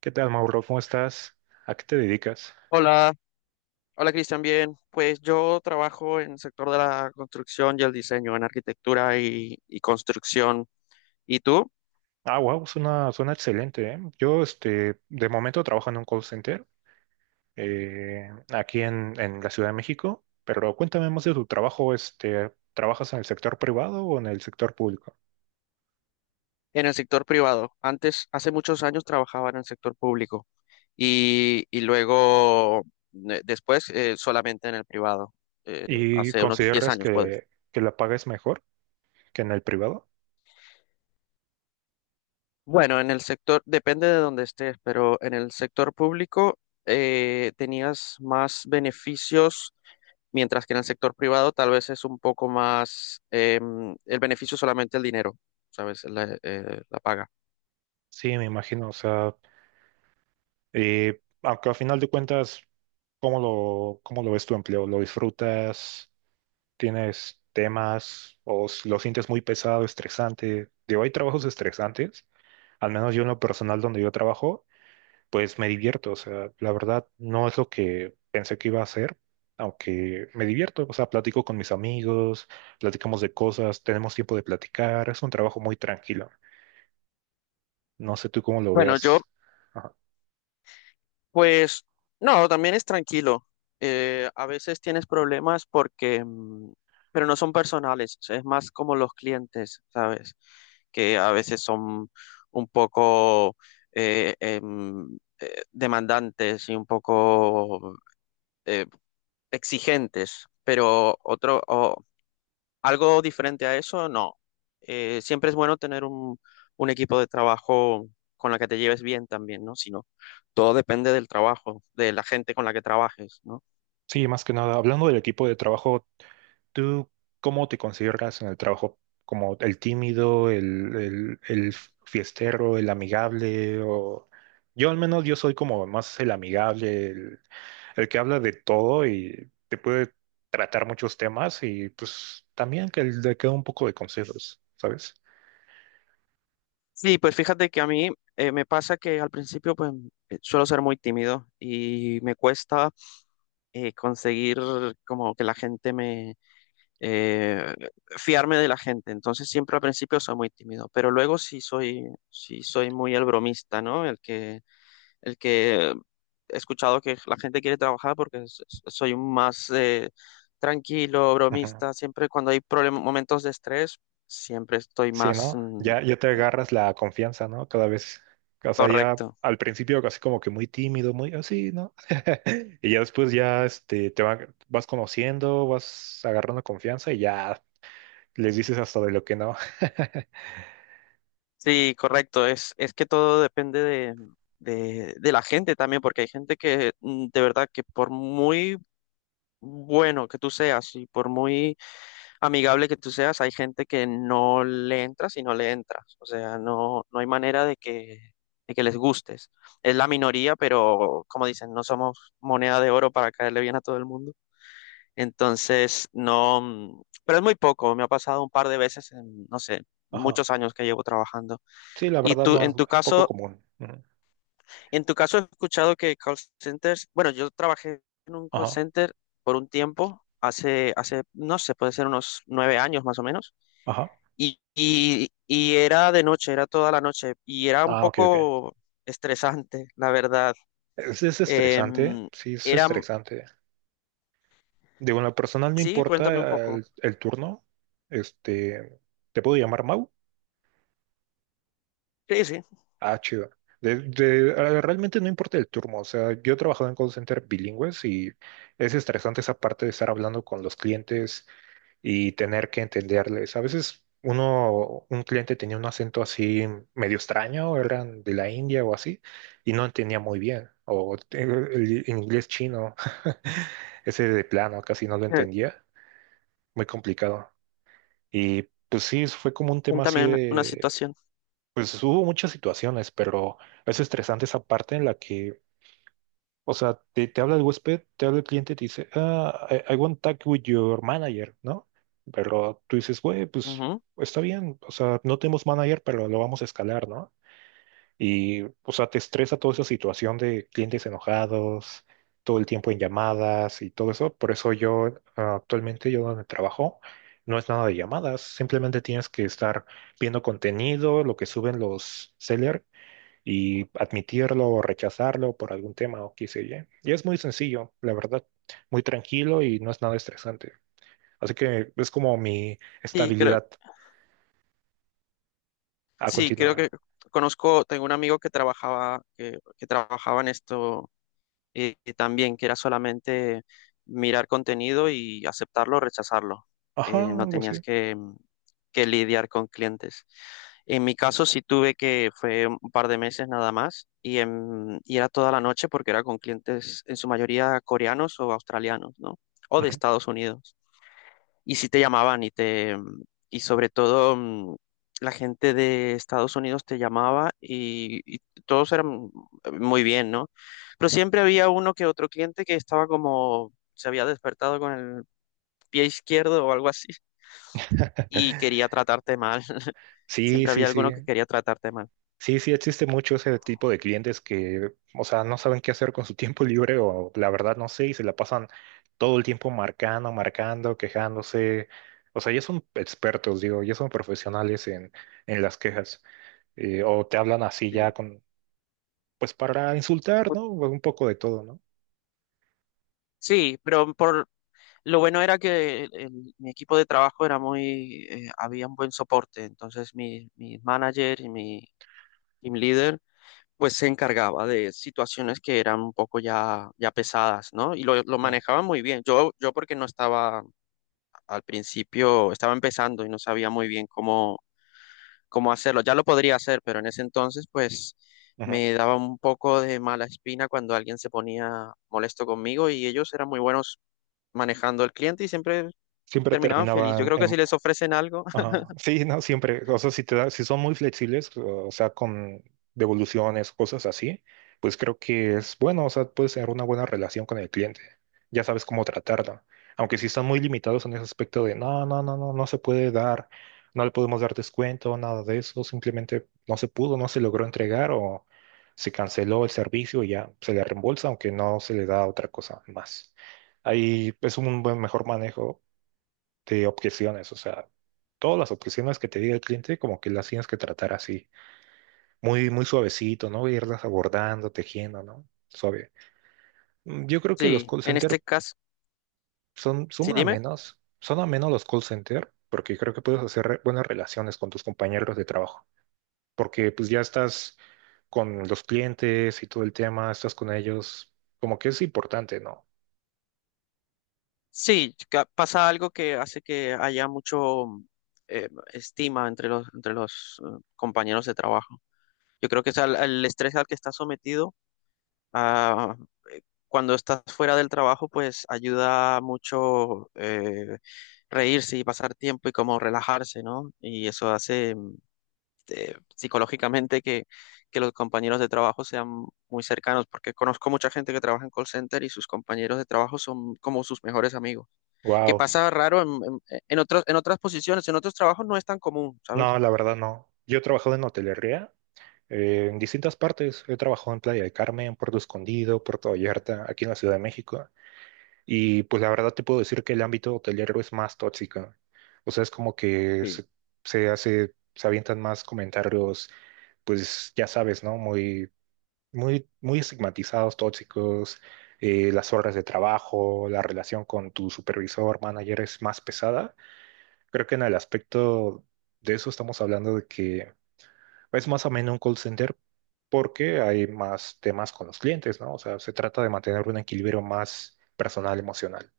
¿Qué tal, Mauro? ¿Cómo estás? ¿A qué te dedicas? Hola, hola Cristian, bien. Pues yo trabajo en el sector de la construcción y el diseño, en arquitectura y construcción. ¿Y tú? Ah, wow, suena excelente, ¿eh? Yo, este, de momento trabajo en un call center aquí en la Ciudad de México, pero cuéntame más de tu trabajo, este, ¿trabajas en el sector privado o en el sector público? En el sector privado. Antes, hace muchos años trabajaba en el sector público y luego, después, solamente en el privado. eh, ¿Y hace unos 10 consideras años, puedes. que la paga es mejor que en el privado? Bueno, en el sector, depende de donde estés, pero en el sector público tenías más beneficios mientras que en el sector privado tal vez es un poco más el beneficio solamente el dinero, ¿sabes? La paga. Sí, me imagino, o sea, aunque al final de cuentas, ¿cómo lo ves tu empleo? ¿Lo disfrutas? Tienes temas o lo sientes muy pesado, estresante. Digo, hay trabajos estresantes, al menos yo en lo personal donde yo trabajo, pues me divierto. O sea, la verdad no es lo que pensé que iba a hacer, aunque me divierto. O sea, platico con mis amigos, platicamos de cosas, tenemos tiempo de platicar. Es un trabajo muy tranquilo. No sé tú cómo lo Bueno, yo veas. Ajá. pues no, también es tranquilo. A veces tienes problemas porque, pero no son personales, o sea, es más como los clientes, ¿sabes? Que a veces son un poco demandantes y un poco eh, exigentes, pero algo diferente a eso, no. Siempre es bueno tener un equipo de trabajo con la que te lleves bien también, ¿no? Sino todo depende del trabajo, de la gente con la que trabajes, ¿no? Sí, más que nada, hablando del equipo de trabajo. ¿Tú cómo te consideras en el trabajo? ¿Como el tímido, el fiestero, el amigable? O... Yo al menos yo soy como más el amigable, el que habla de todo y te puede tratar muchos temas y pues también que le queda un poco de consejos, ¿sabes? Sí, pues fíjate que a mí me pasa que al principio pues suelo ser muy tímido y me cuesta conseguir como que la gente me eh, fiarme de la gente. Entonces siempre al principio soy muy tímido, pero luego sí soy muy el bromista, ¿no? El que he escuchado que la gente quiere trabajar porque soy un más tranquilo, bromista, siempre cuando hay problemas, momentos de estrés, siempre estoy Sí, más ¿no? mm, Ya, ya te agarras la confianza, ¿no? Cada vez, o sea, ya Correcto. al principio casi como que muy tímido, muy así, ¿no? Y ya después ya este, vas conociendo, vas agarrando confianza y ya les dices hasta de lo que no. Sí, correcto, es que todo depende de, la gente también, porque hay gente que de verdad que por muy bueno que tú seas y por muy amigable que tú seas, hay gente que no le entras y no le entras. O sea, no, no hay manera de que les gustes. Es la minoría, pero como dicen, no somos moneda de oro para caerle bien a todo el mundo. Entonces, no, pero es muy poco. Me ha pasado un par de veces en, no sé, Ajá. muchos años que llevo trabajando. Sí, la Y verdad tú, no, en tu es poco caso, común. Ujú. en tu caso he escuchado que call centers, bueno, yo trabajé en un call Ajá, center por un tiempo. Hace, no sé, puede ser unos 9 años más o menos. ajá. Y era de noche, era toda la noche y era un Ah, ok, ok. poco estresante, la verdad. Es estresante, Em, sí, es era, estresante. Digo, en lo personal no sí, cuéntame un importa poco. El turno, este, ¿te puedo llamar Mau? Sí, sí, Ah, chido. Realmente no importa el turno, o sea, yo he trabajado en call center bilingües y es estresante esa parte de estar hablando con los clientes y tener que entenderles. A veces uno, un cliente tenía un acento así medio extraño, eran de la India o así, y no entendía muy bien, o el inglés chino, ese de plano, casi no lo eh, entendía, muy complicado. Y pues sí, fue como un tema así. cuéntame una situación. Pues hubo muchas situaciones, pero es estresante esa parte en la que, o sea, te habla el huésped, te habla el cliente y te dice, ah, I want talk with your manager, ¿no? Pero tú dices, güey, pues Ujú. está bien, o sea, no tenemos manager, pero lo vamos a escalar, ¿no? Y, o sea, te estresa toda esa situación de clientes enojados, todo el tiempo en llamadas y todo eso. Por eso yo, actualmente, yo donde trabajo, no es nada de llamadas, simplemente tienes que estar viendo contenido, lo que suben los sellers y admitirlo o rechazarlo por algún tema o qué sé yo. Y es muy sencillo, la verdad, muy tranquilo y no es nada estresante. Así que es como mi Sí, creo, estabilidad a sí, creo que continuar. Tengo un amigo que trabajaba, que trabajaba en esto también, que era solamente mirar contenido y aceptarlo o rechazarlo. Ajá, No algo tenías así. que, que lidiar con clientes. En mi caso sí tuve fue un par de meses nada más, y era toda la noche porque era con clientes en su mayoría coreanos o australianos, ¿no? O de Ujú. Estados Unidos y sí te llamaban y sobre todo la gente de Estados Unidos te llamaba y todos eran muy bien, ¿no? Pero siempre había uno que otro cliente que estaba como se había despertado con el pie izquierdo o algo así y quería tratarte mal. Sí, Siempre sí, había alguno sí. que quería tratarte mal. Sí, sí, existe mucho ese tipo de clientes que, o sea, no saben qué hacer con su tiempo libre o la verdad no sé y se la pasan todo el tiempo marcando, marcando, quejándose. O sea, ya son expertos, digo, ya son profesionales en las quejas. O te hablan así ya Sí. con, pues para insultar, Bu- ¿no? Un poco de todo, ¿no? Sí, pero por lo bueno era que mi equipo de trabajo era había un buen soporte, entonces mi manager y mi team leader pues se encargaba de situaciones que eran un poco ya, ya pesadas, ¿no? Y lo manejaba muy bien. Yo porque no estaba al principio, estaba empezando y no sabía muy bien cómo hacerlo. Ya lo podría hacer, pero en ese entonces, pues Ujú. me daba un poco de mala espina cuando alguien se ponía molesto conmigo y ellos eran muy buenos manejando al cliente y siempre Siempre terminaban feliz. Yo terminaban. creo que si les ofrecen algo, Ajá. Sí, no, siempre. O sea, si son muy flexibles, o sea, con devoluciones, cosas así, pues creo que es bueno, o sea, puedes tener una buena relación con el cliente. Ya sabes cómo tratarlo. Aunque si están muy limitados en ese aspecto de no, no, no, no, no se puede dar, no le podemos dar descuento, nada de eso, simplemente no se pudo, no se logró entregar o se canceló el servicio y ya se le reembolsa, aunque no se le da otra cosa más. Ahí es un buen mejor manejo de objeciones, o sea, todas las objeciones que te diga el cliente, como que las tienes que tratar así, muy, muy suavecito, ¿no? Irlas abordando, tejiendo, ¿no? Suave. Yo creo que los sí, call en center este caso, son, sí, dime. Son a menos los call center, porque creo que puedes hacer buenas relaciones con tus compañeros de trabajo, porque pues ya estás con los clientes y todo el tema, estás con ellos, como que es importante, ¿no? Sí, pasa algo que hace que haya mucho estima entre los compañeros de trabajo. Yo creo que es el estrés al que estás sometido, ah, cuando estás fuera del trabajo, pues ayuda mucho reírse y pasar tiempo y como relajarse, ¿no? Y eso hace psicológicamente que los compañeros de trabajo sean muy cercanos, porque conozco mucha gente que trabaja en call center y sus compañeros de trabajo son como sus mejores amigos que Wow. pasa raro en otras posiciones, en otros trabajos no es tan común, ¿sabes? No, la verdad no. Yo he trabajado en hotelería. En distintas partes he trabajado en Playa de Carmen, Puerto Escondido, Puerto Vallarta, aquí en la Ciudad de México. Y pues la verdad te puedo decir que el ámbito hotelero es más tóxico. O sea, es como que Sí, se hace, se avientan más comentarios, pues ya sabes, ¿no? Muy, muy, muy estigmatizados, tóxicos. Las horas de trabajo, la relación con tu supervisor, manager es más pesada. Creo que en el aspecto de eso estamos hablando de que es más o menos un call center porque hay más temas con los clientes, ¿no? O sea, se trata de mantener un equilibrio más personal, emocional.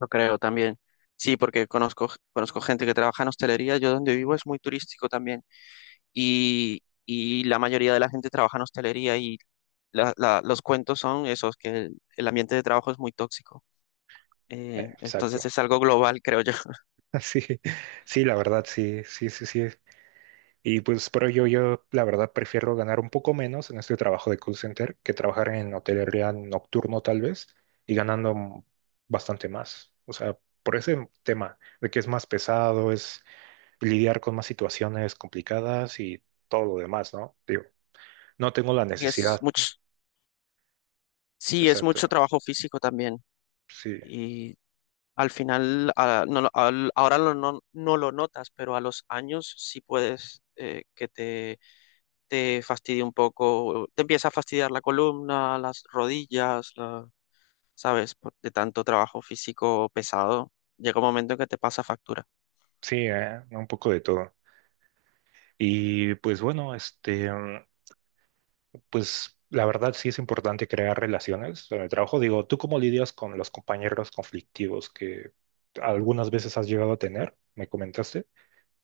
lo creo también. Sí, porque conozco gente que trabaja en hostelería, yo donde vivo es muy turístico también y la mayoría de la gente trabaja en hostelería y los cuentos son esos, que el ambiente de trabajo es muy tóxico. Entonces es Exacto. algo global, creo yo. Sí, sí, la verdad, sí, sí, sí, sí. Y pues, pero yo, la verdad, prefiero ganar un poco menos en este trabajo de call center que trabajar en hotelería nocturno, tal vez, y bastante más. O sea, por ese tema de que es más pesado, es lidiar con más situaciones complicadas y todo lo demás, ¿no? Digo, no tengo la Y es necesidad. mucho, sí, es Exacto. mucho trabajo físico también. Sí, Y al final, a- no lo- al- ahora lo no, no lo notas, pero a los años sí puedes que te fastidie un poco, te empieza a fastidiar la columna, las rodillas, ¿sabes? De tanto trabajo físico pesado, llega un momento en que te pasa factura. sí, un poco de todo. Y pues bueno, este, pues la verdad sí es importante crear relaciones en el trabajo. Digo, ¿tú cómo lidias con los compañeros conflictivos que algunas veces has llegado a tener? Me comentaste.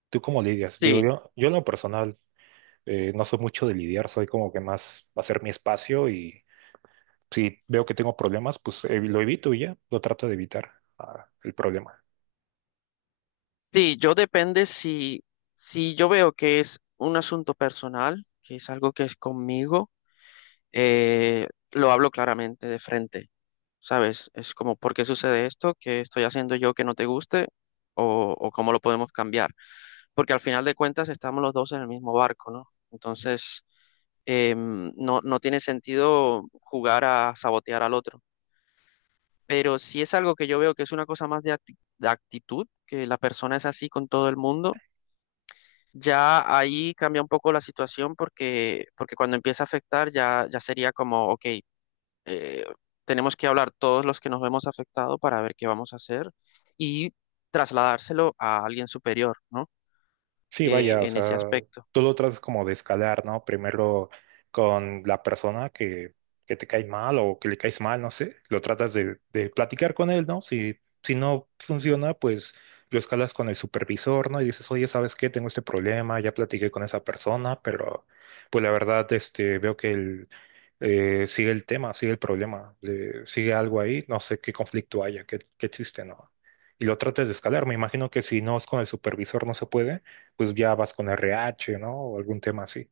¿Tú cómo lidias? Digo, Sí, yo en lo personal no soy mucho de lidiar, soy como que más hacer mi espacio y si veo que tengo problemas, pues lo evito y ya, lo trato de evitar el problema. sí, yo depende si yo veo que es un asunto personal, que es algo que es conmigo lo hablo claramente de frente, ¿sabes? Es como, ¿por qué sucede esto? ¿Qué estoy haciendo yo que no te guste? ¿O cómo lo podemos cambiar? Porque al final de cuentas estamos los dos en el mismo barco, ¿no? Entonces, no, no tiene sentido jugar a sabotear al otro. Pero si es algo que yo veo que es una cosa más de actitud, que la persona es así con todo el mundo, ya ahí cambia un poco la situación porque, cuando empieza a afectar ya, ya sería como, ok, eh, tenemos que hablar todos los que nos vemos afectados para ver qué vamos a hacer y trasladárselo a alguien superior, ¿no? Sí, Eh, vaya, o en ese sea, aspecto. tú lo tratas como de escalar, ¿no? Primero con la persona que te cae mal o que le caes mal, no sé, lo tratas de platicar con él, ¿no? Si no funciona, pues lo escalas con el supervisor, ¿no? Y dices, oye, ¿sabes qué? Tengo este problema, ya platiqué con esa persona, pero pues la verdad, este, veo que él sigue el tema, sigue el problema, sigue algo ahí, no sé qué conflicto haya, qué existe, ¿no? Y lo tratas de escalar. Me imagino que si no es con el supervisor, no se puede, pues ya vas con RH, ¿no? O algún tema así.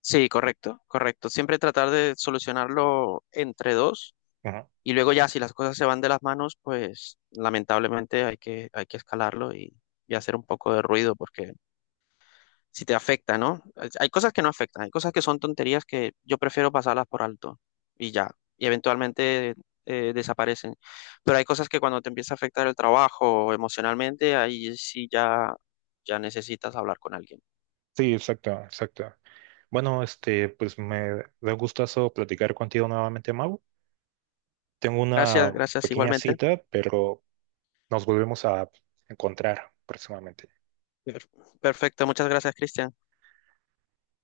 Sí, correcto, correcto. Siempre tratar de solucionarlo entre dos Ajá. y luego ya si las cosas se van de las manos, pues lamentablemente hay que escalarlo y hacer un poco de ruido porque si te afecta, ¿no? Hay cosas que no afectan, hay cosas que son tonterías que yo prefiero pasarlas por alto y ya, y eventualmente desaparecen. Pero hay cosas que cuando te empieza a afectar el trabajo emocionalmente, ahí sí ya necesitas hablar con alguien. Sí, exacto, exacto. Bueno, este, pues me da gustazo platicar contigo nuevamente, Mau. Tengo Gracias, una gracias pequeña igualmente. cita, pero nos volvemos a encontrar próximamente. Per- Perfecto, muchas gracias, Cristian.